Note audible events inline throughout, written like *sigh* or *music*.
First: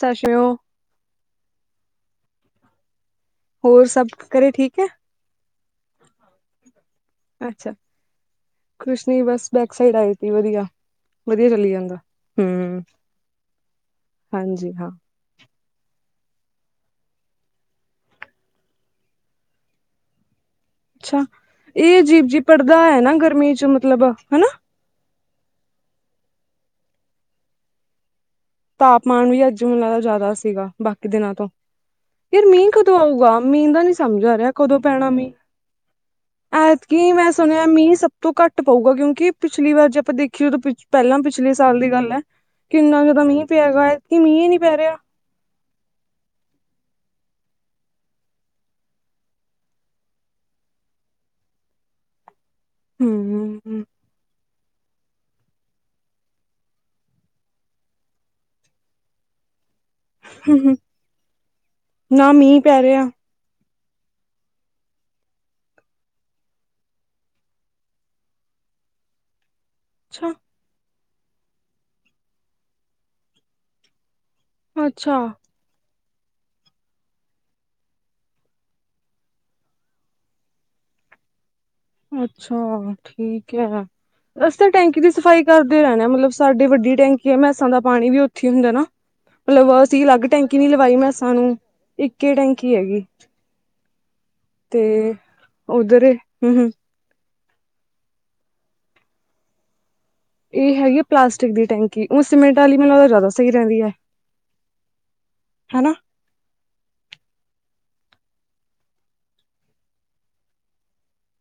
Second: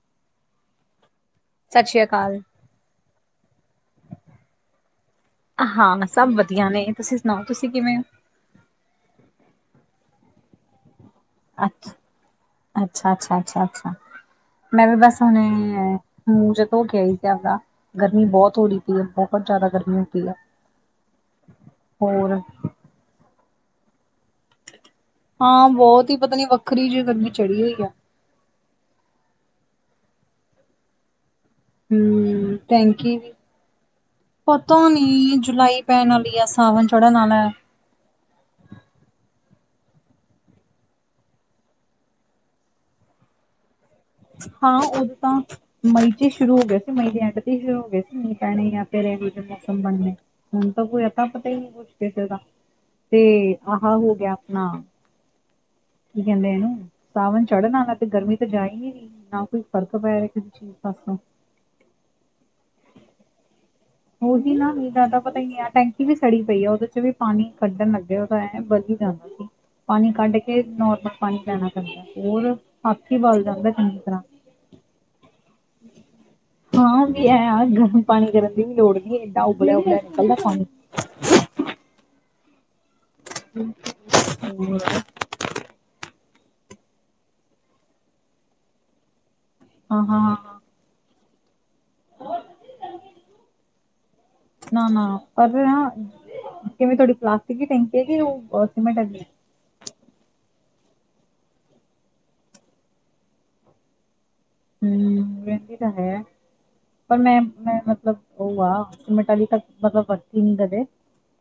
ਸੱਸਓ ਸਤਿ ਸ਼੍ਰੀ ਅਕਾਲ। ਹੋਰ, ਸਭ ਕਰੇ ਠੀਕ ਹੈ? ਹਾਂ। ਸਭ ਵਧੀਆ ਨੇ, ਤੁਸੀਂ ਸੁਣਾਓ, ਤੁਸੀਂ ਅੱਛਾ ਕਿਵੇਂ ਹੋ? ਕੁਛ ਨੀ ਬਸ ਬੈਕ ਸਾਈਡ ਆਏ ਤੀ ਵਧੀਆ। ਵਧੀਆ ਚੱਲੀ ਜਾਂਦਾ ਹਮ ਅ-ਅੱਛਾ-ਅੱਛਾ-ਅੱਛਾ- ਅੱਛਾ ਹਾਂਜੀ ''ਮੈਂ ਹਾਂ ਵੀ ਬਸ ਹੁਣੇ, ''ਮੈ ਮੁੂੰਜੇ ਧੋਕੇ ਗਿਆ ਹੀ ਸੀ, ਆਪਦਾ ਗਰਮੀ ਬਹੁਤ ਹੋ ਰਹੀ, ਪ ਹੈ ਬਹੁਤ ਜ਼ਿਆਦਾ ਗਰਮੀ ਹੋਦੀ ਹੈ ਅੱਛਾ। ਇਹ ਅਜੀਬ ਹੋਰ ਜੀ ਪੜ੍ਹਦਾ ਹੈ ਨਾ, ਗਰਮੀ'ਚ ਮਤਲਬ ਹ ਨਾ ਹਾਂ। ਬਹੁਤ ਹੀ ਪਤਾ ਨੀ, ਵੱਖਰੀ ਜੀ ਗਰਮੀ ਚੜੀ ਹੋਈ ਆ। ਤਾਪਮਾਨ ਵੀ ਅੱਜ ਮੈਨੂੰ ਲੱਗਦਾ ਜਿਆਦਾ ਸੀਗਾ ਬਾਕੀ ਦਿਨਾਂ ਤੋਂ। ਹੂੰ ਯਾਰ ਮੀਂਹ ਕਦੋਂ ਆਊਗਾ ਮੀਂਹ ਨੀ ਸਮਝ ਆ ਰਿਹਾ ਪਤਾ ਕਦੋਂ ਪੈਣਾ ਮੀਹ ਨੀ ਜੁਲਾਈ ਪੈਣ ਵਾਲੀ ਆ ਸਾਵਣ ਐਤਕੀ ਚੜ੍ਹਨ ਮੈਂ ਵਾਲਾ ਹੈ। ਸੁਣਿਆ। ਤਾਂ ਮੀਂਹ ਸਭ ਤੋਂ ਘੱਟ ਪਊਗਾ ਕਿਉਂਕਿ। ਪਿਛਲੀ ਵਾਰ ਜੇ ਆਪਾਂ ਦੇਖੀਏ ਤਾਂ ਪਹਿਲਾਂ ਪਿਛਲੇ ਸਾਲ ਦੀ ਗੱਲ ਹੈ। ਕਿ ਇੰਨਾ ਜ਼ਿਆਦਾ ਮੀਹ ਪਿਆਗਾ। ਹਾਂ ਉਦੋਂ ਤਾਂ ਮਈ ਚ ਹੀ ਸ਼ੁਰੂ ਹੋ ਗਿਆ ਸੀ ਮਈ ਦੇ ਡ ਸ਼ੁਰ ਹੋ ਗਏ ਸੀ ਨੀਹ ਪੈਣੇ ਜਾਂ ਫ ਵੀ ਮੌਸਮ ਬਣਨ ਹੁਣ ਤਾਂ ਕੋਈ ਤਾਂ ਪਤਾ ਹੀ ਨਹੀਂ ਕੁੱਛ ਕਿਸੇ ਦਾ। ਤੇ ਆਹ ਹਮ ਹੋ ਗਿਆ ਆਪਣਾ। ਕੀ ਕਹਿੰਦੇ ਇਹਨੂੰ ਸਾਵਣ ਚੜ੍ਹਨਾ ਨਾ ਤੇ ਗਰਮੀ ਤਾਂ ਜਾਈ ਨੀ ਨਾ ਕੋਈ। ਫ਼ਰਕ ਪੈ ਰਿਹਾ ਕਿਸੇ ਚੀਜ਼ ਪਾਸੋਂ ਨਾ ਮੀਂਹ ਪੈ ਰਿਹਾ। ਉਹੀ ਨਾ ਵੀ ਜ਼ਿਆਦਾ ਪਤਾ ਹੀ ਆ ਟੈਂਕੀ ਵੀ ਸੜੀ ਪਈ ਆ ਉਹਦੇ ਚ ਵੀ ਪਾਣੀ ਕੱਢਣ ਲੱਗਿਆ ਉਹਦਾ ਹੈ ਵਧੀਆ। ਜਾਣਾ ਸੀ। ਪਾਣੀ ਅੱਛਾ ਕੱਢ ਕੇ, ਨੋਰਮਲ ਪਾਣੀ ਪੈਣਾ ਪੈਂਦਾ ਹੋਰ, ਹੱਥ ਹੀ ਬਲ ਜਾਂਦਾ ਚੰਗੀ ਤਰ੍ਹਾਂ ਅੱਛਾ। ਹਾਂ, ਵੀ ਹੈ ਗਰਮ ਪਾਣੀ ਕਰਨ ਵੀ ਲੋੜ ਨਹੀਂ ਏਦਾਂ ਉਬਲਿਆ- ਉਬਲਿਆ ਨਿਕਲਦਾ ਪਾਣੀ। ਅੱਛਾ! ਠੀਕ ਹੈ, ਅਸੀ ਤਾਂ, ਟੈਂਕੀ ਦੀ ਸਫ਼ਾਈ ਕਰਦੇ ਰਹਿਨੇ ਆਂ ਮਤਲਬ ਸਾਡੇ ਵੱਡੀ ਟੈਂਕੀ ਹੈ, ਮ੍ਹੈਸਾਂ ਦਾ ਪਾਣੀ ਵੀ ਉੱਥੇ ਹੁੰਦਾ ਨਾ, ਮਤਲਬ ਹਾਂ ਅਸੀਂ ਹਾਂ ਅਲੱਗ ਹਾਂ ਟੈਂਕੀ ਨੀ ਲਵਾਈ ਮ੍ਹੈਸ ਸਾਨੂੰ ਇੱਕੇ ਟੈਂਕੀ ਹੈਗੀ। ਤੇ ਨਾ- ਨਾ ਪਰ ਨਾ ਉੱਧਰ ਹੂੰ-ਹੂੰ ਕਿਵੇਂ ਤੁਹਾਡੀ ਕਲਾਸ- ਕ ਟੈਂਕੀ ਕਿ ਸੀਮੈਂਟ ਆ। ਇਹ ਹੈਗੀ ਪਲਾਸਟਿਕ ਦੀ ਟੈਂਕੀ ਉਹ ਸਿਮਟ ਵਾਲੀ ਮੈਨੂੰ ਲੱਗਦਾ ਜਿਆਦਾ ਸਹੀ ਰਹਿੰਦੀ। ਪਰ ਹਨਾ ਮੈਂ, ਪਰ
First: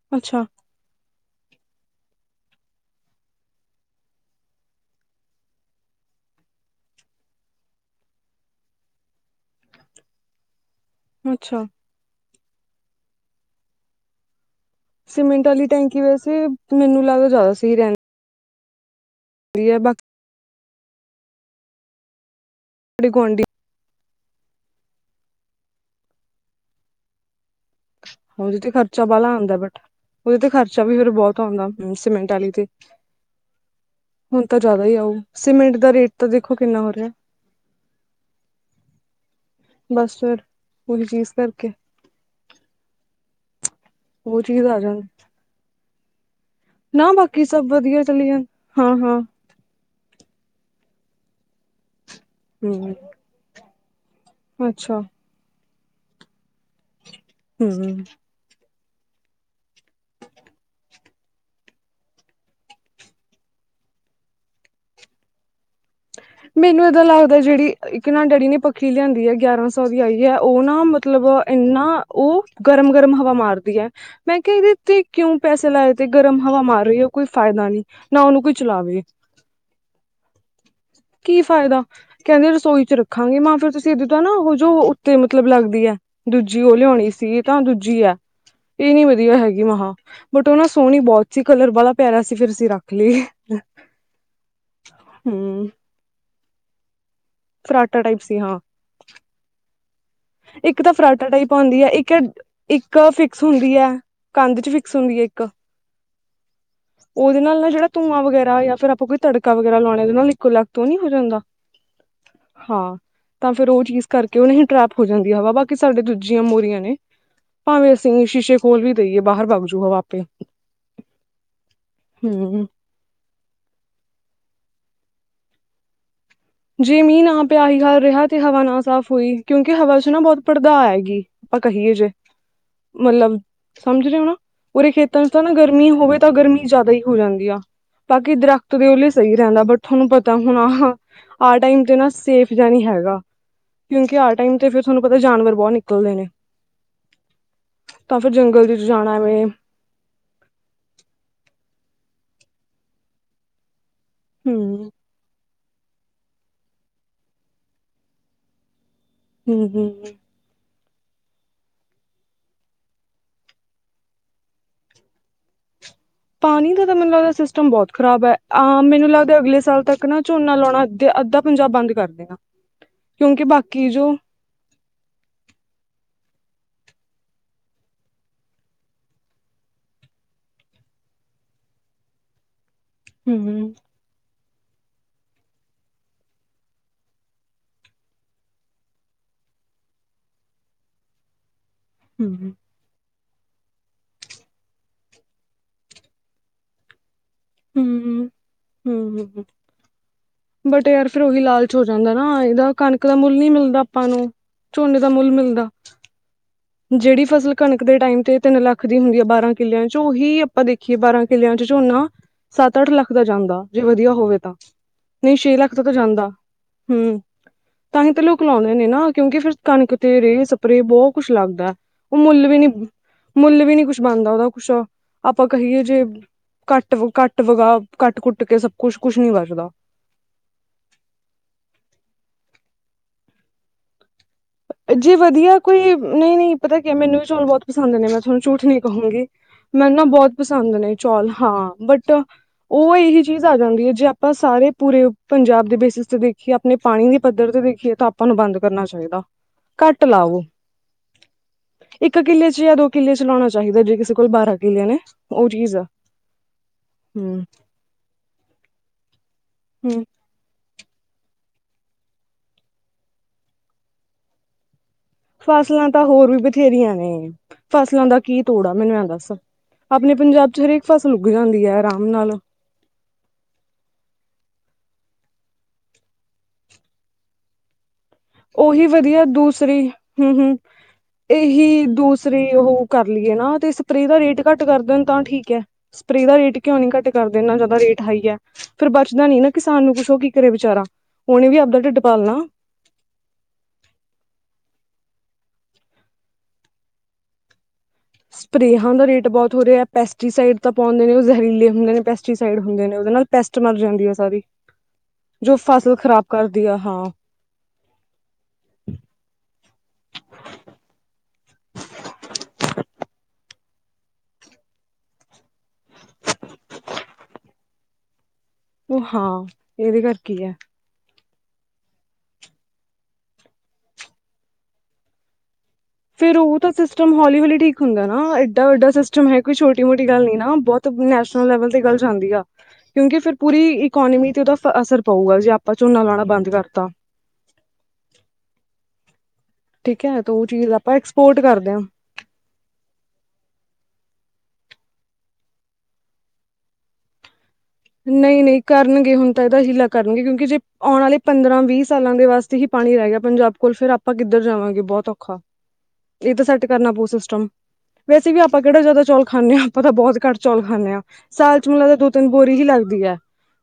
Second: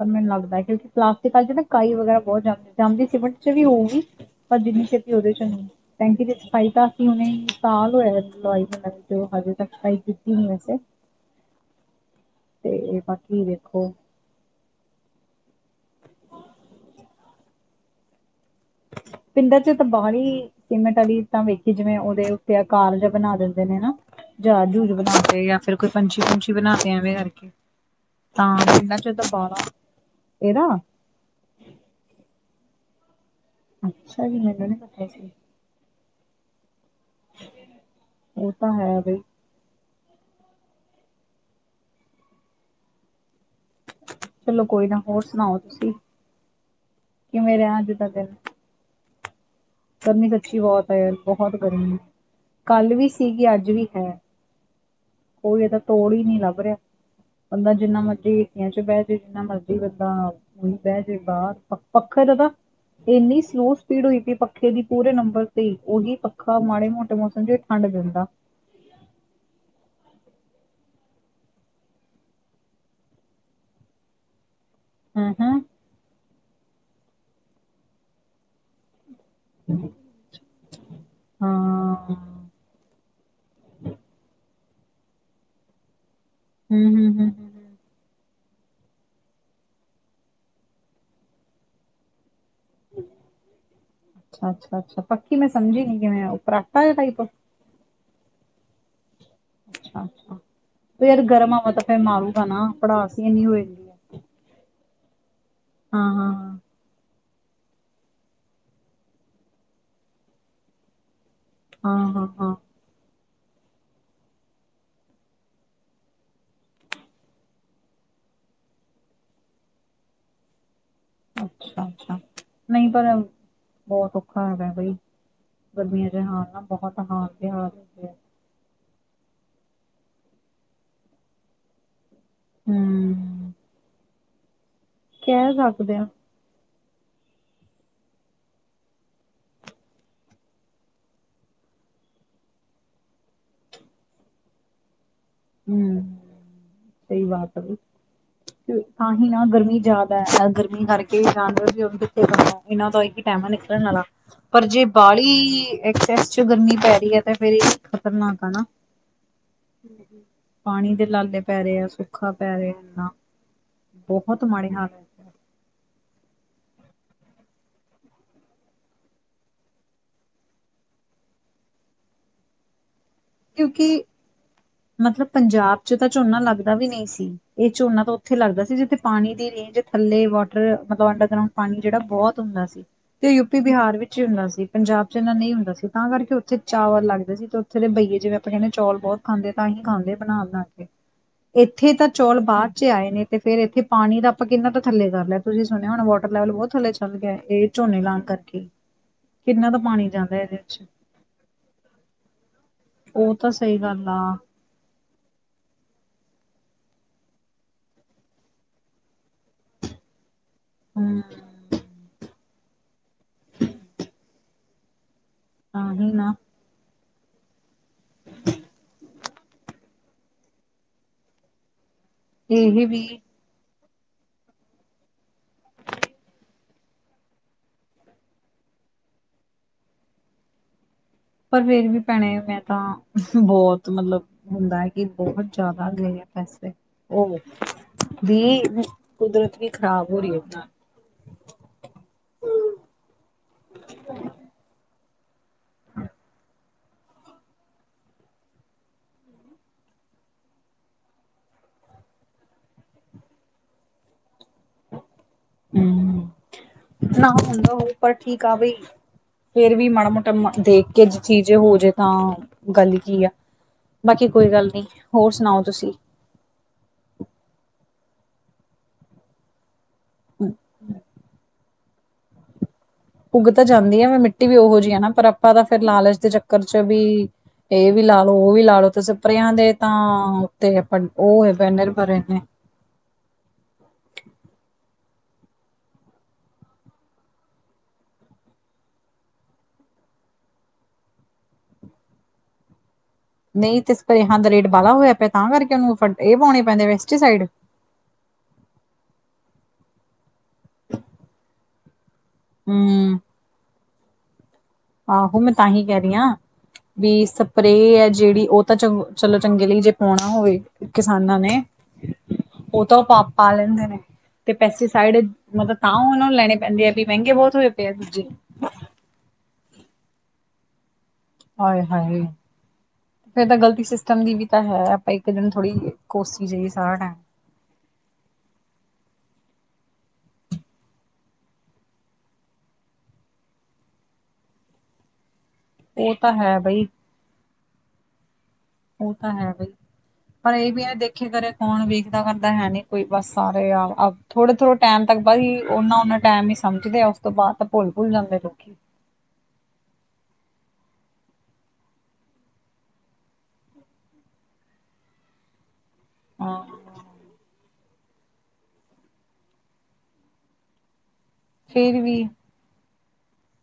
ਮੈਨੂੰ ਲੱਗਦਾ ਕਿਉਂਕਿ ਕਲਾਸ। ਕਾਈ ਵਗੈਰਾ ਬਹੁਤ ਜਾਂਦੇ ਸੀ। ਬਟ ਵੀ ਹੋਊਗੀ ਜਿੰਨੀ ਛੇਤੀ ਉਹਦੇ ਚ ਨੀ ਟੈਂਕੀ ਦੇ ਸਫਾਈ ਤਾਂ ਅਸੀਂ ਉਹਨੇ ਸਾਲ ਸਬਸਕ੍ਰਾਈਬ ਕੀਤੀ ਨਹੀਂ ਵੈਸੇ ਅੱਛਾ। ਤੇ ਬਾਕੀ ਦੇਖੋ। ਸੀਮੈਂਟ ਵਾਲੀ ਟੈਂਕੀ ਵੈਸੇ ਮੈਨੂੰ ਲੱਗਦਾ ਜਿਆਦਾ ਸਹੀ ਰਹਿਣ। ਪਿੰਡਾਂ ਚ ਤਾਂ ਬਹੁਤ ਹੀ ਸਿਮਟ ਵਾਲੀ ਇੱਦਾਂ ਵੇਖੇ ਜਿਵੇਂ ਉਹਦੇ। ਤੇ ਕਾਲਜ ਸਾਡੇ ਬਣਾ ਗੁਆਂਢੀ ਦਿੰਦੇ ਨੇ ਨਾ। ਜਹਾਜ ਜੂਜ ਬਣਾਤੇ ਫਿਰ ਕੋਈ ਪੰਛੀ ਪੁੰਚੀ ਬਣਾ ਕੇ ਐਵੇਂ ਕਰਕੇ। ਤਾਂ ਉਦੇ ਤੇ ਪਿੰਡਾਂ ਖਰਚਾ 'ਚ ਤਾਂ ਬਾਲਾ ਆਉਂਦਾ ਬਾਹਲਾ ਬਟ ਉਹਦੇ ਤੇ ਇਹਦਾ ਖਰਚਾ ਵੀ ਫਿਰ ਬਹੁਤ ਆਉਂਦਾ ਸੀਮੈਂਟ ਵਾਲੀ। ਅੱਛਾ ਜੀ ਹੁਣ ਤਾਂ ਮੈਨੂੰ ਨੀ ਜਿਆਦਾ ਹੀ ਪਤਾ ਆਊ ਸੀ ਸੀਮੈਂਟ ਦਾ ਰੇਟ ਤਾਂ ਦੇਖੋ ਕਿੰਨਾ ਹੋਰ। ਉਹ ਤਾਂ ਹੈ। ਬਸ ਫਿਰ ਪੂਰੀ ਚੀਜ਼ ਕਰਕੇ। ਉਹ ਚੀਜ਼ ਚਲੋ ਆ ਕੋਈ ਨਾ ਜਾਂਦੀ ਹੋਰ ਸੁਣਾਓ ਤੁਸੀਂ। ਨਾ ਬਾਕੀ ਕਿਵੇਂ ਸਭ ਰਿਹਾ ਅੱਜ ਵਧੀਆ ਦਾ ਦਿਨ ਚਲੀ ਜਾ ਹਾਂ ਹਾਂ ਗਰਮੀ ਸੱਚੀ ਬਹੁਤ ਹ ਬਹੁਤ ਗਰਮੀ ਕੱਲ ਵੀ ਹਮ ਸੀਗੀ ਅੱਜ ਵੀ। ਅੱਛਾ ਤਾ ਤੋੜ ਹੀ ਨਹੀਂ ਲੱਭ ਰਿਹਾ ਬੰਦਾ ਜਿੰਨਾ ਹਮ ਮਰਜੀ। ਵੈਸੇ ਜਿੰਨਾ ਮਰਜੀ ਬੰਦਾ ਉਹੀ ਬਹਿ ਜੇ ਪੱਖੇ ਦੇ ਤਾਂ ਇਨੀ ਸਲੋ ਸਪੀਡ ਹੋਈ ਪਈ ਪੱਖੇ ਦੀ ਪੂਰੇ ਨੰਬਰ ਤੇ ਹੀ ਉਹੀ ਪੱਖਾ ਮੈਨੂੰ ਮਾੜੇ ਇਦਾ ਮੋਟੇ ਲੱਗਦਾ ਮੌਸਮ ਚ ਠੰਡ ਜਿਹੜੀ ਕਿਨਾ ਦਿੰਦਾ ਡੈਡੀ ਨੇ ਪੱਖੀ ਲਿਆਂਦੀ ਹ। ਆਈ ਹ ਉਹ ਨਾ ਮਤਲਬ ਇਨਾ ਉਹ ਗਰਮ ਗਰਮ ਹਵਾ ਮਾਰਦੀ ਹ ਮੈਂ ਕਿਹਾ ਇਹਦੇ। ਤੇ ਹਾਂ ਕਿਉਂ ਹਾਂ ਪੈਸੇ ਲਾਏ ਤੇ ਗਰਮ ਹਵਾ ਮਾਰ ਰਹੀ ਹ। ਕੋਈ ਫਾਇਦਾ ਨਹੀਂ ਨਾ ਉਹਨੂੰ ਕੋਈ ਚਲਾਵੇ। ਗੁੰਮ ਵਿਚ। ਕੀ ਫਾਇਦਾ ਕਹਿੰਦੇ ਰਸੋਈ ਚ ਰੱਖਾਂਗੇ ਮੈਂ ਕੀ ਫਾਇਦਾ ਕਹਿੰਦੇ ਰਸੋਈ ਚ ਰੱਖਾਂਗੇ ਜੋ ਉੱਤੇ ਮਤਲਬ ਲੱਗਦੀ ਹ ਦੂਜੀ ਉਹ ਹਮ ਲਿਆਉਣੀ ਹਮ ਸੀ ਹਮ ਤਾਂ ਦੂਜੀ ਆ। ਇਹ ਨਹੀਂ ਵਧੀਆ ਹੈਗੀ ਮਹਾ ਬਟ ਉਹਨਾਂ ਸੋਹਣੀ ਬਹੁਤ ਸੀ ਕਲਰ ਵਾਲਾ ਪਿਆਰਾ। ਸਿਰਫ ਅਸੀਂ ਰੱਖ ਲਈ। ਅੱਛਾ ਅੱਛਾ ਅੱਛਾ ਪੱਕੀ ਮੈਂ ਸਮਝੀ ਨੀ ਕਿਵੇਂ ਉਹ ਫਰਾਟਾ ਜਾ ਟਾਈਪ। ਫਰਾਟਾ ਟਾਈਪ ਸੀ ਹਾਂ। ਅੱਛਾ ਅੱਛਾ। ਇੱਕ ਤਾਂ ਯਾਰ ਫਰਾਟਾ ਟਾਈਪ ਗਰਮ ਆਵਾ ਆਉਂਦੀ ਤਾਂ ਹੈ ਫਿਰ ਇੱਕ ਮਾਰੂਗਾ ਨਾ ਇੱਕ ਪੜਾਸ ਹੀ ਫਿਕਸ ਇੰਨੀ ਹੋਈ ਹੁੰਦੀ ਹੈ ਕੰਧ ਚ ਫਿਕਸ ਹੁੰਦੀ ਹੈ ਇੱਕ ਹਾਂ-ਹਾਂ। ਉਹਦੇ ਨਾਲ ਜਿਹੜਾ ਧੂਆਂ ਵਗੈਰਾ ਜਾਂ ਫਿਰ ਆਪਾਂ ਕੋਈ ਤੜਕਾ ਵਗੈਰਾ ਲਾਉਣੇ ਦੇ ਨਾਲ ਇੱਕੋ ਲੱਤ ਤੋਂ ਨਹੀਂ ਹੋ ਜਾਂਦਾ। ਹਾਂ-ਹਾਂ। ਹਾਂ ਤਾਂ ਫਿਰ ਉਹ ਚੀਜ਼ ਕਰਕੇ ਉਹਨੇ ਟਰੈਪ ਹੋ ਜਾਂਦੀ ਹਵਾ ਬਾਕੀ ਸਾਡੇ ਦੂਜੀਆਂ ਮੋਰੀਆਂ ਨੇ। ਭਾਵੇਂ ਅਸੀਂ ਸ਼ੀਸ਼ੇ ਕੋਲ ਵੀ ਰਈਏ ਬਾਹਰ ਵਗਜੂ ਹਵਾ ਆਪੇ। ਅੱਛਾ-ਅੱਛਾ, ਹੂੰ। ਨਹੀਂ ਪਰ ਬਹੁਤ ਔਖਾ ਹੈਗਾ ਬਈ। ਵਧੀਆ। ਜੇ ਮੀਨ ਆ ਪਿਆ ਹੀ ਹਾਲ ਰਿਹਾ ਤੇ ਹਵਾ ਨਾ ਸਾਫ। ਹੋਈ ਕਿਉਂਕਿ ਹਵਾ ਚ ਨਾ ਬਹੁਤ ਪੜਦਾ ਹੈਗੀ ਆਪਾਂ ਕਹੀਏ। ਮਤਲਬ ਹਮ ਸਮਝ ਰਹੇ ਹੋ ਨਾ। ਪੂਰੇ ਖੇਤਰ ਚ ਤਾਂ ਨਾ ਕਹਿ ਗਰਮੀ ਸਕਦੇ ਹਾਂ ਹੋਵੇ ਤਾਂ ਗਰਮੀ ਜਿਆਦਾ ਹੀ ਹੋ ਜਾਂਦੀ ਆ ਬਾਕੀ ਦਰਖਤ ਦੇ ਉਲੇ ਸਹੀ ਰਹਿੰਦਾ ਬਟ ਤੁਹਾਨੂੰ ਪਤਾ ਹੁਣ। ਆਹ ਟਾਈਮ ਤੇ ਨਾ ਸੇਫ ਜਾਨੀ ਹੈਗਾ। ਕਿਉਂਕਿ ਆ ਟਾਈਮ ਤੇ ਫਿਰ ਤੁਹਾਨੂੰ। ਅਗਰ ਬਹੁਤ ਨਿਕਲਦੇ ਨੇ। ਕਈ ਵਾਰ ਤਾਂ ਫਿਰ ਜੰਗਲ 'ਚ ਤਾਂ ਜਾਣਾ ਹੀ ਐਵੇਂ ਨਾ, ਗਰਮੀ ਜਿਆਦਾ ਗਰਮੀ ਕਰਕੇ ਜਾਨਵਰ ਵੀ ਇਹਨਾਂ ਦਾ ਇੱਕ ਟਾਈਮ ਹੈ, ਨਿਕਲਣ ਵਾਲਾ ਪਰ ਜੇ ਹੂੰ। ਬਾਹਲੀ ਐਕਸਸ ਚ ਗਰਮੀ ਪੈ ਰਹੀ ਹੈ, ਤੇ ਫੇਿਰ ਇਹ ਖ਼ਤਰਨਾਕ ਆ ਨਾ। ਹੂੰ-ਹੂੰ। ਪਾਣੀ ਦੇ ਲਾਲੇ ਪੈ ਰਹੇ ਆ ਸੁਖਾ ਪੈ ਰਿਹਾ ਇਨਾ। ਬਹੁਤ ਮਾੜੇ ਹਾਲ। ਪਾਣੀ ਦਾ ਤਾਂ ਮੈਨੂੰ ਲੱਗਦਾ ਸਿਸਟਮ ਬਹੁਤ ਖ਼ਰਾਬ ਹੈ। ਅਹ! ਮੈਨੂੰ ਲੱਗਦਾ ਅਗਲੇ ਸਾਲ ਤੱਕ ਨਾ ਝੂਨਾ ਲਾਉਣਾ ਅੱਧੇ ਅ ਅੱਧਾ ਪੰਜਾਬ ਬੰਦ ਕਰਦੇਨਾ। ਕਿਉਂਕਿ, ਮਤਲਬ ਪੰਜਾਬ ਚ ਤਾਂ ਝੋਨਾ ਲੱਗ ਵੀ ਨਹੀਂ ਸੀ, ਇਹ ਝੋਨਾ ਤਾਂ ਉੱਥੇ ਲੱਗਦਾ ਸੀ ਜਿੱਥੇ ਪਾਣੀ ਦੀ ਰੇਂਜ ਥੱਲੇ ਵਾਟਰ ਮਤਲਬ ਅੰਡਰਗਰਾਉਂਡ ਪਾਣੀ ਜਿਹੜਾ ਬਹੁਤ ਹੁੰਦਾ ਸੀ, ਤੇ ਉਹ ਹਮ ਯੂਪੀ-ਬਿਹਾਰ ਵਿੱਚ ਹੀ ਹੁੰਦਾ ਸੀ। ਪੰਜਾਬ ਚ ਇੰਨਾ ਨਹੀਂ ਹੁੰਦਾ ਸੀ, ਤਾਂ ਕਰਕੇ ਉੱਥੇ ਚਾਵਲ ਲੱਗਦਾ ਸੀ, ਤੇ ਉੱਥੇ ਦੇ ਬਹੀਏ ਜਿਵੇਂ, ਆਪਾਂ ਕਹਿੰਦੇ ਚੌਲ ਬਹੁਤ ਖਾਂਦੇ ਤਾਂ ਅਸੀਂ ਖਾਂਦੇ ਬਣਾ- ਬਣਾ ਕੇ। ਇੱਥੇ ਤਾਂ ਚੌਲ ਹਮ ਬਾਅਦ ਚ ਆਏ ਨੇ। ਤੇ ਫੇਰ ਇੱਥੇ ਪਾਣੀ ਦਾ ਆਪਾਂ ਕਿੰਨਾ ਤਾਂ ਥਲੇ ਕਰ ਲਿਆ। ਤੁਸੀ ਸੁਣਿਆ ਹੁਣਾ ਵਾਟਰ ਲੈਵਲ ਬਹੁਤ ਥੱਲੇ ਚੱਲ ਗਿਆ ਹੈ। ਇਹ ਝੋਨੇ ਲਾ ਕਰਕੇ। ਹੂੰ- ਹੂੰ- ਹੂੰ, ਕਿੰਨਾ ਤਾਂ ਪਾਣੀ ਜਾਂਦਾ ਇਹਦੇ 'ਚ ਬਟ ਯਾਰ ਫੇਿਰ ਉਹੀ ਲਾਲਚ ਹੋ ਜਾਂਦਾ ਨਾ ਇਹਦਾ ਕਣਕ ਕੱਣਕ ਦਾ ਉਹ ਮੁੱਲ ਤਾਂ ਨਹੀਂ ਸਹੀ ਮਿਲਦਾ ਆਪਾਂ ਗੱਲ ਆ ਨੂੰ, ਝੋਨੇ ਦਾ ਮੁੱਲ ਮਿਲਦਾ। ਜਿਹੜੀ ਫਸਲ ਕਣਕ ਦੇ ਟਾਈਮ ਤੇ ਤਿੰਨ ਲੱਖ ਦੀ ਹੁੰਦੀ ਹੈ ਬਾਰਾਂ ਕਿੱਲਿਆਂ ਚ ਉਹੀ ਆਪਾਂ ਦੇਖੀਏ, ਹੂੰ ਬਾਰਾਂ ਕਿੱਲਿਆਂ ਚ ਝੋਨਾ ਸੱਤ ਅੱਠ ਲੱਖ ਦਾ ਜਾਂਦਾ, ਜੇ ਵਧੀਆ ਹੋਵੇ ਤਾਂ। ਨਹੀਂ ਛੇ ਲੱਖ ਤੋਂ ਤਾਂ ਹੀ ਜਾਂਦਾ ਨਾ ਹੂੰ। ਤਾਂਹੀ ਤਾਂ ਲੋਕ ਲਾਉਂਦੇ ਨੇ ਨਾ, ਕਿਉਂਕਿ ਫਿਰ ਕਣਕ ਤੇ ਰੇਹ ਸਪਰੇ ਬਹੁਤ ਕੁੱਝ ਲੱਗਦਾ ਹੈ। ਉਹ ਮੁੱਲ ਵੀ ਨੀ ਇਹ ਵੀ ਮੁੱਲ ਵੀ ਨੀ ਕੁਛ ਬਣਦਾ ਉਹਦਾ ਕੁਛ ਆਪਾਂ ਕਹੀਏ, ਜੇ ਘੱਟ ਘੱਟ ਕੱਟ ਵਗਾ ਕੱਟ- ਕੁੱਟ ਕੇ ਸਭ ਕੁਛ -ਕੁਛ ਨੀ ਵਚਦਾ ਪਰ ਫੇਰ ਵੀ ਭੈਣੇ ਮੈਂ ਤਾਂ ਬਹੁਤ ਮਤਲਬ ਹੁੰਦਾ ਹੈ ਕਿ ਜੀ ਬਹੁਤ ਵਧੀਆ ਕੋਈ ਜ਼ਿਆਦਾ ਗਏ ਆ ਨਹੀਂ- ਨਹੀਂ, ਪੈਸੇ। ਪਤਾ ਕੀ ਮੈਨੂੰ ਉਹ ਚੋਲ ਬਹੁਤ ਪਸੰਦ ਨੇ, ਮੈਂ ਤੁਹਾਨੂੰ ਦੀ ਝੂਠ ਨੀ ਕਹੂੰਗੀ। ਕੁਦਰਤ ਵੀ ਮੈਨੂੰ ਨਾ ਖ਼ਰਾਬ ਹੋ ਰਹੀ ਬਹੁਤ ਹੈ ਉਹਦੇ ਨਾਲ। ਪਸੰਦ ਨੇ ਚੌਲ ਹਾਂ, ਬਟ ਉਹ ਇਹੀ ਚੀਜ਼ ਆ ਜਾਂਦੀ ਹੈ ਜੇ ਆਪਾਂ ਸਾਰੇ ਪੂਰੇ ਪੰਜਾਬ ਦੇ ਬੇਸਿਸ ਤੇ ਦੇਖੀਏ, ਆਪਣੇ ਪਾਣੀ ਦੇ ਪੱਧਰ ਤੇ ਦੇਖੀਏ, ਤਾਂ ਆਪਾਂ ਨੂੰ ਬੰਦ ਕਰਨਾ ਚਾਹੀਦਾ। ਘੱਟ ਲਾਵੋ। ਇੱਕ ਕਿੱਲੇ ਚ ਜਾਂ ਦੋ ਕਿੱਲੇ ਚ ਲਾਉਣਾ ਚਾਹੀਦਾ । ਜੇ ਕਿਸੇ ਕੋਲ ਬਾਰਾਂ ਕਿੱਲੇ ਨੇ ਉਹ ਚੀਜ਼ ਆ ਹੁਂ। ਨਾ ਹੂੰ ਹੁੰਦਾ ਉਹ ਪਰ ਠੀਕ ਆ ਬਈ ਫੇਰ ਵੀ ਹੂੰ ਮਾੜਾ ਮੋਟਾ ਮ ਦੇਖ ਕਿ ਜ ਚੀ ਜੇ ਹੋਜੇ ਤਾਂ, ਗੱਲ ਕੀ ਆ। ਬਾਕੀ ਕੋਈ ਗੱਲ ਨੀ। ਹੋਰ ਸੁਣਾਓ ਫਸਲਾਂ ਤੁਸੀਂ? ਤਾਂ ਹੋਰ ਵੀ ਬਥੇਰੀਆਂ ਨੇ। ਫਸਲਾਂ ਦਾ ਕੀ ਤੋੜਾ, ਮੈਨੂੰ ਐ ਦੱਸ। ਆਪਣੇ ਪੰਜਾਬ ਚ ਹਰੇਕ ਫ਼ਸਲ ਉਗ ਜਾਂਦੀ ਹੈ, ਆਰਾਮ ਨਾਲ। ਉੱਗ ਤਾਂ ਜਾਂਦੀ ਆ। ਮਿੱਟੀ ਵੀ ਉਹੋ ਜਿਹੀ ਆ ਨਾ ਪਰ ਆਪਾਂ ਤਾਂ ਫੇਿਰ ਲਾਲਚ ਦੇ ਚੱਕਰ ਚ ਵੀ ਇਹ ਵੀ ਲਾ ਲੋ ਉਹ ਵੀ ਲਾ ਉਹੀ ਲਓ, ਤੇ ਵਧੀਆ ਸਪਰਿਆਂ ਦੇ ਦੂਸਰੀ ਤਾਂ ਹੂੰ ਹੂੰ ਉਤੇ ਆਪਾਂ ਉਹ *unintelligible* ਇਹੀ ਨਰ ਭਰੇ ਨੇ। ਦੂਸਰੀ ਉਹ ਕਰ ਲਈਏ ਨਾ ਤੇ ਸਪਰੇਅ ਦਾ ਰੇਟ ਘੱਟ ਕਰਦੇਨ। ਤਾਂ ਠੀਕ ਹੈ। ਸਪਰੇ ਦਾ ਰੇਟ ਕਿਉਂ ਨੀ ਘੱਟ ਕਰਦੇ। ਇਨਾ ਜ਼ਿਆਦਾ ਰੇਟ ਹਾਈ ਹੈ। ਫੇਰ ਬਚਦਾ ਨੀ ਨਾ ਕਿਸਾਨ ਨੂੰ ਕੁਛ। ਓ ਕੀ ਕਰੇ ਵਿਚਾਰਾ। ਉਹਨੇ ਵੀ ਆਪਦਾ ਢਿੱਡ ਪਾਲਣਾ। ਨਹੀਂ ਤੇ ਸਪਰੇਹਾਂ ਦਾ ਰੇਟ ਬਾਹਾ ਹੋਇਆ ਪਿਆ, ਤਾਂ ਕਰਕੇ ਉਹਨੂੰ ਫ ਇਹ ਪਾਉਣੇ ਪੈਂਦੇ ਵੈਸਟੀਸਾਈਡ। ਸਪਰੇਹਾਂ ਦਾ ਰੇਟ ਬਹੁਤ ਹੋ ਰਿਹਾ ਹੈ ਪੈਸਟੀਸਾਈਡ ਤਾਂ ਪਾਉਂਦੇ ਨੇ ਉਹ ਜ਼ਹਿਰੀਲੇ ਹੁੰਦੇ ਨੇ। ਦੂਸਰੀ ਸਾਈਡ ਹੁੰਦੇ ਨੇ, ਉਹਦੇ ਹੂੰ ਨਾਲ ਪੈਸਟ ਮਰ ਜਾਂਦੀ ਆ ਸਾਰੀ। ਆਹੋ, ਮੈਂ ਜੋ ਤਾਂਹੀ ਫਸਲ ਕਹਿ ਰਹੀ ਖ਼ਰਾਬ ਹਾਂ। ਕਰਦੀ ਆ ਹਾਂ ਵੀ ਸਪਰੇਅ ਹੈ, ਜਿਹੜੀ ਉਹ ਤਾਂ ਚੰ ਚਲੋ ਚੰਗੇ ਲਈ ਜੇ ਪਾਉਣਾ ਹੋਵੇ ਕਿਸਾਨਾਂ ਨੇ। *unintelligible* ਉਹ ਤਾਂ ਉਹ ਪਾ ਪਾ ਲੈਂਦੇ ਨੇ। ਤੇ ਪੈਸਟੀਸਾਈਡ ਮਤਲਬ ਤਾਂ ਉਹਨਾ ਨੂੰ ਲੈਣੇ ਪੈਂਦੇ ਆ ਵੀ ਮਹਿੰਗੇ ਬਹੁਤ ਹੋਏ ਪਏ ਆ ਦੂਜੇ। ਉਹ ਹਾਂ ਇਹਦੇ ਕਰ ਕੀ ਹੈ। ਹਾਏ-ਹਾਏ। ਫੇਰ ਤਾਂ ਗ਼ਲਤੀ ਸਿਸਟਮ ਦੀ ਵੀ ਤਾਂ ਹੈ ਆਪਾਂ ਇੱਕ ਦਿਨ- ਥੋੜ੍ਹੀ ਫੇਰ ਕੋਸੀ ਉਹ ਜਾਈਏ ਤਾਂ ਸਾਰਾ ਸਿਸਟਮ ਟਾਈਮ ਹੌਲੀ-ਹੌਲੀ ਠੀਕ ਹੁੰਦਾ ਹੈ ਨਾ ਏਡਾ ਵਡਾ ਸਿਸਟਮ ਹੈ ਕੋਈ ਛੋ ਛੋਟੀ-ਮੋਟੀ ਗੱਲ ਨੀ ਨਾ। ਬਹੁਤ ਨੈਸ਼ਨਲ ਲੈਵਲ ਤੇ ਗੱਲ ਜਾਂਦੀ ਆ। ਕਿਉਂਕਿ ਫਿਰ ਪੂਰੀ ਇਕੋਨਮੀ ਤੇ ਉਹਦਾ ਅਸਰ ਪਊਗਾ ਜੇ ਆਪਾਂ ਝੋਨਾ ਉਹ ਲਾਣਾ ਤਾਂ ਬੰਦ ਹੈ ਬਈ ਕਰਤਾ। *inaudible* ਹਾਂ ਹੌ ਵੀ। ਠੀਕ ਹੈ ਤਾਂ ਉਹ ਪਰ ਇਹ ਚੀਜ਼ ਵੀ ਹੈ ਆਪਾਂ ਦੇਖੇ ਐਕਸਪੋਰਟ ਕਰੇ ਕਰਦੇ ਹਾਂ ਕੌਣ ਵੇਖਦਾ-ਕਰਦਾ ਹੈ ਨੀ ਕੋਈ ਬਸ ਸਾਰੇ ਆ ਅ ਥੋੜੇ-ਥੋੜ੍ਹੇ ਟਾਈਮ ਤੱਕ ਬਈ ਉਹਨਾ-ਉਹਨਾ ਟਾਈਮ ਹੀ ਸਮਝਦੇ ਆ। ਉਸ ਤੋਂ ਬਾਅਦ ਭੁੱਲ ਭੁੱਲ ਜਾਂਦੇ ਨਹੀਂ-ਨਹੀਂ ਲੋਕੀ ਕਰਨਗੇ ਹੁਣ ਤਾਂ ਇਹਦਾ ਹੀਲਾ ਕਰਨਗੇ ਕਿਉਂਕਿ ਜੇ ਆਉਣ ਵਾਲੇ ਪੰਦਰਾਂ ਵੀਹ ਸਾਲਾਂ ਦੇ ਵਾਸਤੇ ਹੀ ਪਾਣੀ ਰਹਿ ਗਿਆ ਪੰਜਾਬ ਕੋਲ ਫਿਰ ਆਪਾਂ ਕਿੱਧਰ ਜਾਵਾਂਗੇ, ਬਹੁਤ ਔਖਾ। ਇਹ ਤਾਂ ਹਾਂ ਸੈੱਟ ਕਰਨਾ ਪਊ ਸਿਸਟਮ। ਵੈਸੇ ਵੀ ਆਪਾਂ ਕਿਹੜਾ ਜਿਆਦਾ ਚੌਲ ਖਾਂਦੇ ਹਾਂ ਆਪਾਂ ਤਾਂ ਬਹੁਤ ਘਟ ਚੌਲ ਖਾਂਦੇ ਹਾ ਸਾਲ਼ ਚ ਮੈਨੂੰ ਲੱਗਦਾ ਫੇਰ ਵੀ ਦੋ-ਤਿੰਨ। ਹਲੱਦੀ ਹੈ।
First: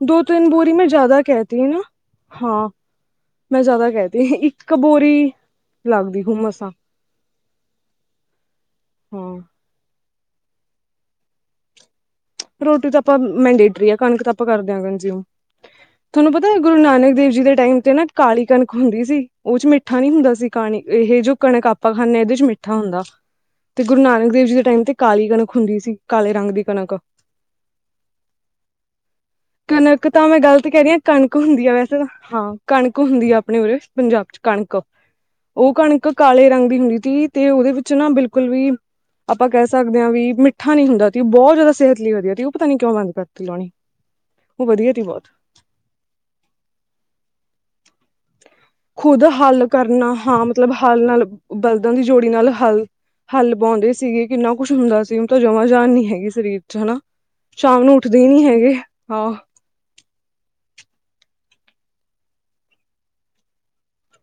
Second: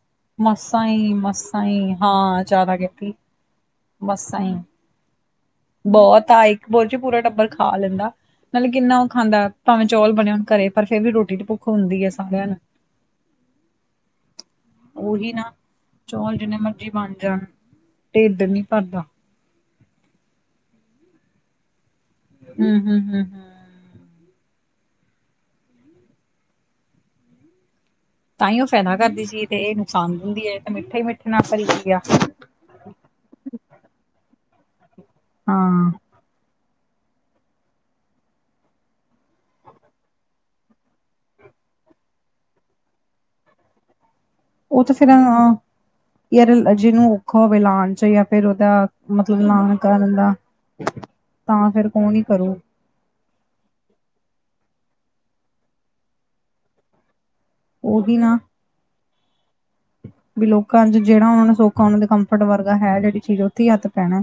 ਦੋ-ਤਿੰਨ ਬੋਰੀ ਮੈਂ ਮਸਾਂ ਹੀ ਜ਼ਿਆਦਾ ਕਹਿਤੀ ਮਸਾਂ ਹ ਨਾ? ਹੀ ਹਾਂ। ਜ਼ਿਆਦਾ ਕੀਤੀ ਮੈਂ ਜ਼ਿਆਦਾ ਕਹਿਦੀ। ਮਸਾਂ ਹੀ ਇੱਕ ਬੋਰੀ ਲੱਗਦੀ ਬਹੁਤ ਹੁ ਆ ਇੱਕ ਮਸਾਂ ਬੋਰੀ ਚ ਪੂਰਾ ਟੱਬਰ ਖਾ ਲੈਂਦਾ ਮਤਲਬ ਕਿੰਨਾ ਉਹ ਹਾਂ ਖਾਂਦਾ। ਭਾਵੇਂ ਚੌਲ ਬਣੇ ਹੋਣ ਘਰੇ ਪਰ ਫੇਰ ਵੀ ਰੋਟੀ ਤੇ ਭੁੱਖ ਹੁੰਦੀ ਹੈ। ਸਾਰਿਆਂ ਨੂੰ ਰੋਟੀ ਤਾਂ ਆਪਾਂ ਮੈਂਡੇਟਰੀ ਆ, ਕਣਕ ਤਾਂ ਆਪਾਂ ਕਰਦੇ ਆਂ ਕਨਜ਼ਊਮ। ਉਹੀ ਨਾ ਤੁਹਾਨੂੰ ਚੌਲ ਪਤਾ ਜਿੰਨੇ ਗੁਰੂ ਮਰਜੀ ਬਣ ਨਾਨਕ ਦੇਵ ਜਾਣ ਜੀ ਦੇ ਟਾਈਮ ਤੇ ਨਾ ਢਿੱਡ ਕਾਲੀ ਨੀ ਕਣਕ ਭਰਦਾ ਹੁੰਦੀ ਸੀ ਉਹ ਚ ਮਿੱਠ ਮਿੱਠਾ ਨੀ ਹੁੰਦਾ ਸੀ ਕਾਣੀ। ਇਹ ਜੋ ਕਣਕ ਆਪਾਂ ਖਾਂਦੇ ਹਾਂ ਇਹਦੇ ਚ ਹੂੰ ਮਿੱਠਾ ਹੂੰ ਹੂੰ ਹੁੰਦਾ ਹੂੰ ਤੇ ਗੁਰੂ ਨਾਨਕ ਦੇਵ ਜੀ ਦੇ ਟਾਈਮ ਤੇ ਕਾਲੀ ਕਣਕ ਹੁੰਦੀ ਸੀ ਕਾਲੇ ਰੰਗ ਦੀ ਕਣਕ। ਤਾਂ ਹੀ ਉਹ ਫਾਇਦਾ ਕਰਦੀ ਸੀ ਤੇ *inaudible* ਇਹ ਕਨਕ ਨੁਕਸਾਨ ਤਾਂ ਮੈਂ ਦਿੰਦੀ ਹੈ ਗਲਤ ਤੇ ਕਹਿ ਰਹੀ ਮਿੱਠਾ ਹਾਂ ਹੀ ਮਿੱਠੇ ਕਣਕ ਨਾਲ ਭਰੀ ਹੁੰਦੀ ਆ ਗਈ ਵੈਸੇ ਤਾਂ। ਹਾਂ, ਕਣਕ ਹੁੰਦੀ ਆਪਣੇ ਉਰੇ ਪੰਜਾਬ ਚ ਕਣਕ ਉਹ ਹਾਂ ਕਣਕ ਕਾਲੇ ਰੰਗ ਦੀ ਹੁੰਦੀ ਤੀ ਤੇ ਉਹਦੇ ਵਿੱਚ ਨਾ ਬਿਲਕੁਲ ਵੀ ਆਪਾਂ ਕਹਿ ਸਕਦੇ ਹਾਂ ਵੀ ਮਿੱਠਾ ਨੀ ਹੁੰਦਾ ਸੀ ਬਹੁਤ ਜ਼ਿਆਦਾ ਸਿਹਤ ਲੀ ਵਧੀਆ। ਤ ਉਹ ਪਤਾ ਨੀ ਕਿਉਂ ਬੰਦ ਕਰਤੀ ਲਾਉਣੀ। ਉਹ ਵਧੀਆ ਤੇ ਸੀ ਫਿਰ ਬਹੁਤ ਅ ਆਂ, ਯਾਰ ਜਿਹਨੂੰ ਔਖਾ ਹੋਵੇ ਲਉਣ। ਖੁਦ ਹੱਲ ਕਰਨਾ, ਕਰਨ ਦਾ ਹਾਂ ਮਤਲਬ ਹੱਲ ਨਾਲ ਤਾਂ ਫਿਰ ਬਲਦਾਂ ਦੀ ਕੌਣ ਹੀ ਜੋੜੀ ਨਾਲ ਕਰੂ ਹੱਲ ਹੱਲ ਬਵਾਉਂਦੇ ਸੀਗੇ। ਕਿੰਨਾ ਕੁਛ ਹੁੰਦਾ ਸੀ ਉਹ ਤਾਂ ਜਮਾਂ ਜਾਣ ਨੀ ਹੈਗੀ ਸਰੀਰ ਚ ਹਨਾ ਸ਼ਾਮ ਨੂੰ ਉਹੀ ਉੱਠਦੇ ਹੀ ਨਾ ਨੀ ਹੈਗੇ ਹਾਂ ਵੀ ਲੋਕਾਂ ਚ ਜਿਹੜਾ ਉਹ ਨੇ ਸੌਖਾ ਉਹਨਾ ਦੇ ਕੰਫਰਟ ਵਰਗਾ ਹੈ ਜਿਹੜੀ ਚੀਜ਼ ਉੱਥੇ ਹੀ ਹੱਥ ਪੈਣਾ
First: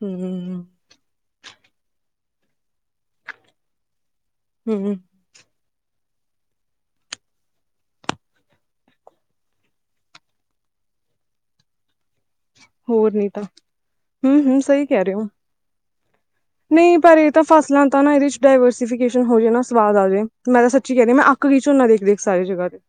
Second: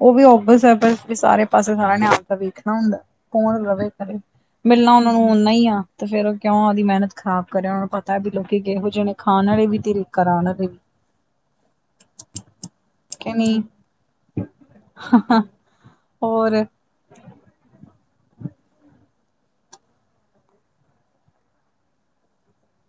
ਉਹ ਵੀ ਹਮ ਓਬਸ ਬਸ ਵੀ ਸਾਰੇ ਪਾਸੇ ਸਾਰਿਆਂ ਨੇ ਆਪਣਾ ਵੇਖਣਾ ਹੁੰਦਾ ਕੌਣ ਰਵੇ ਘਰੇ ਮਿਲਣਾ ਹਮ ਉਹਨਾ ਨੂੰ ਓਨਾ ਹੀ ਆ ਤੇ ਫਿਰ ਉਹ ਕਿਉਂ ਉਹਦੀ ਮਿਹਨਤ ਖਰਾਬ ਕਰਿਆ ਉਹਨਾਂ ਨੂੰ ਪਤਾ ਵੀ ਲੋਕੀ ਕਿਹੋ ਜਿਹੇ ਨੇ ਖਾਣ ਵਾਲੇ ਵੀ ਤ੍ਰਕਰਾਨ ਰਵ ਹੋਰ ਨੀ ਤਾਂ ਹਮ ਹਮ ਸਹੀ ਕਹਿ ਰਹੇ ਹੋ ਹੋਰ ਨਹੀਂ ਪਰ ਇਹ ਤਾਂ ਫਸਲਾਂ ਤਾਂ ਨਾ ਇਹਦੇ ਡਾਇਵਰਸੀਫਿਕੇ ਹੋ ਜਾਵੇ ਨਾ ਸਵਾਦ ਆ ਜਾਵੇ ਮੈਂ ਤਾਂ ਸੱਚੀ ਕਹਿੰਦੀ ਹ ਮੈਂ ਅੱਕ ਗੀ ਝੋਨਾ ਦੇਖ ਦੇਖ ਸਾਰੇ ਜਗ੍ਹਾ ਤੇ *inaudible*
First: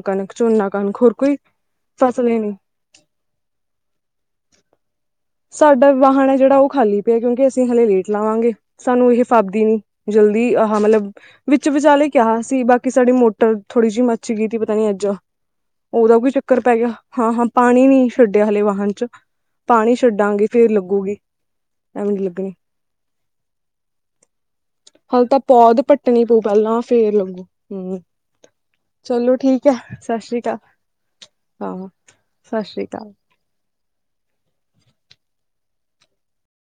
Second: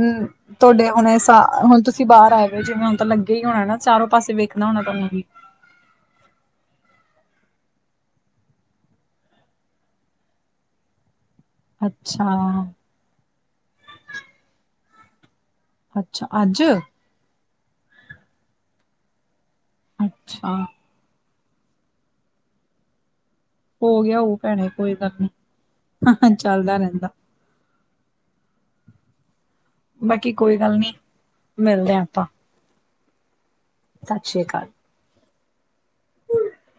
ਹਮ ਕਣਕ ਝੋਨਾ ਤੁਹਾਡੇ ਕਣਕ ਹੋਰ ਹੁਣੇ ਕੋਈ ਹੁਣ ਤੁਸੀਂ ਫਸਲ ਬਾਹਰ ਹੀ ਨੀ ਆਏ ਜਿਵੇਂ ਹੁਣ ਤਾਂ ਲੱਗੇ ਹੀ ਹੋਣਾ ਨਾ ਚਾਰੋ ਪਾਸੇ ਵੇਖਣਾ *unintelligible* ਸਾਡਾ ਵਾਹਨ ਹੈ ਜਿਹੜਾ ਉਹ ਖਾਲੀ ਪਿਆ ਕਿਉਂਕਿ ਅਸੀਂ ਹਲੇ ਲੇਟ ਲਾਵਾਂਗੇ। ਸਾਨੂੰ ਇਹ ਫਾਪਦੀ ਨੀ ਜਲ ਵੀ ਆ ਮਤਲਬ ਵਿੱਚ-ਵਿਚਾਲੇ ਅੱਛਾ ਕਿਹਾ ਸੀ। ਬਾਕੀ ਸਾਡੀ ਮੋਟਰ ਥੋੜੀ ਜਿਹੀ ਮੱਚ ਗਈ ਸੀ ਪਤਾ ਨੀ ਅੱਜ। ਉਹਦਾ ਅੱਛਾ ਵੀ ਚੱਕਰ ਅੱਜ ਪੈ ਗਿਆ। ਹਾਂ-ਹਾਂ, ਪਾਣੀ ਨੀ ਛੱਡਿਆ ਹਾਲੇ ਵਾਹਨ ਚ। ਪਾਣੀ ਛੱਡਾਂਗੇ। ਅੱਛਾ ਫੇਰ ਲੱਗੂਗੀ। ਐਂਵੇ ਨੀ ਲੱਗਣੀ। ਹੋ ਗਿਆ ਉਹ ਭੈਣੇ ਕੋਈ ਗੱਲ ਹਾਲ ਤਾਂ ਪੌਧ ਪੱਟਣੀ ਨੀ ਪਊ ਚੱਲਦਾ ਪਹਿਲਾਂ। ਰਹਿੰਦਾ ਫੇਰ ਲੱਗੂ। ਹੁਂ। ਚਲੋ ਠੀਕ ਹੈ। ਸਤਿ ਬਾਕੀ ਸ੍ਰੀ ਕੋਈ ਅਕਾਲ। ਗੱਲ ਨੀ ਹਾਂ, ਮਿਲਦੇ ਆਪਾਂ ਸਤਿ ਸ੍ਰੀ ਅਕਾਲ ਤਾਂ ਸਤਿ ਸ਼੍ਰੀ ਅਕਾਲ।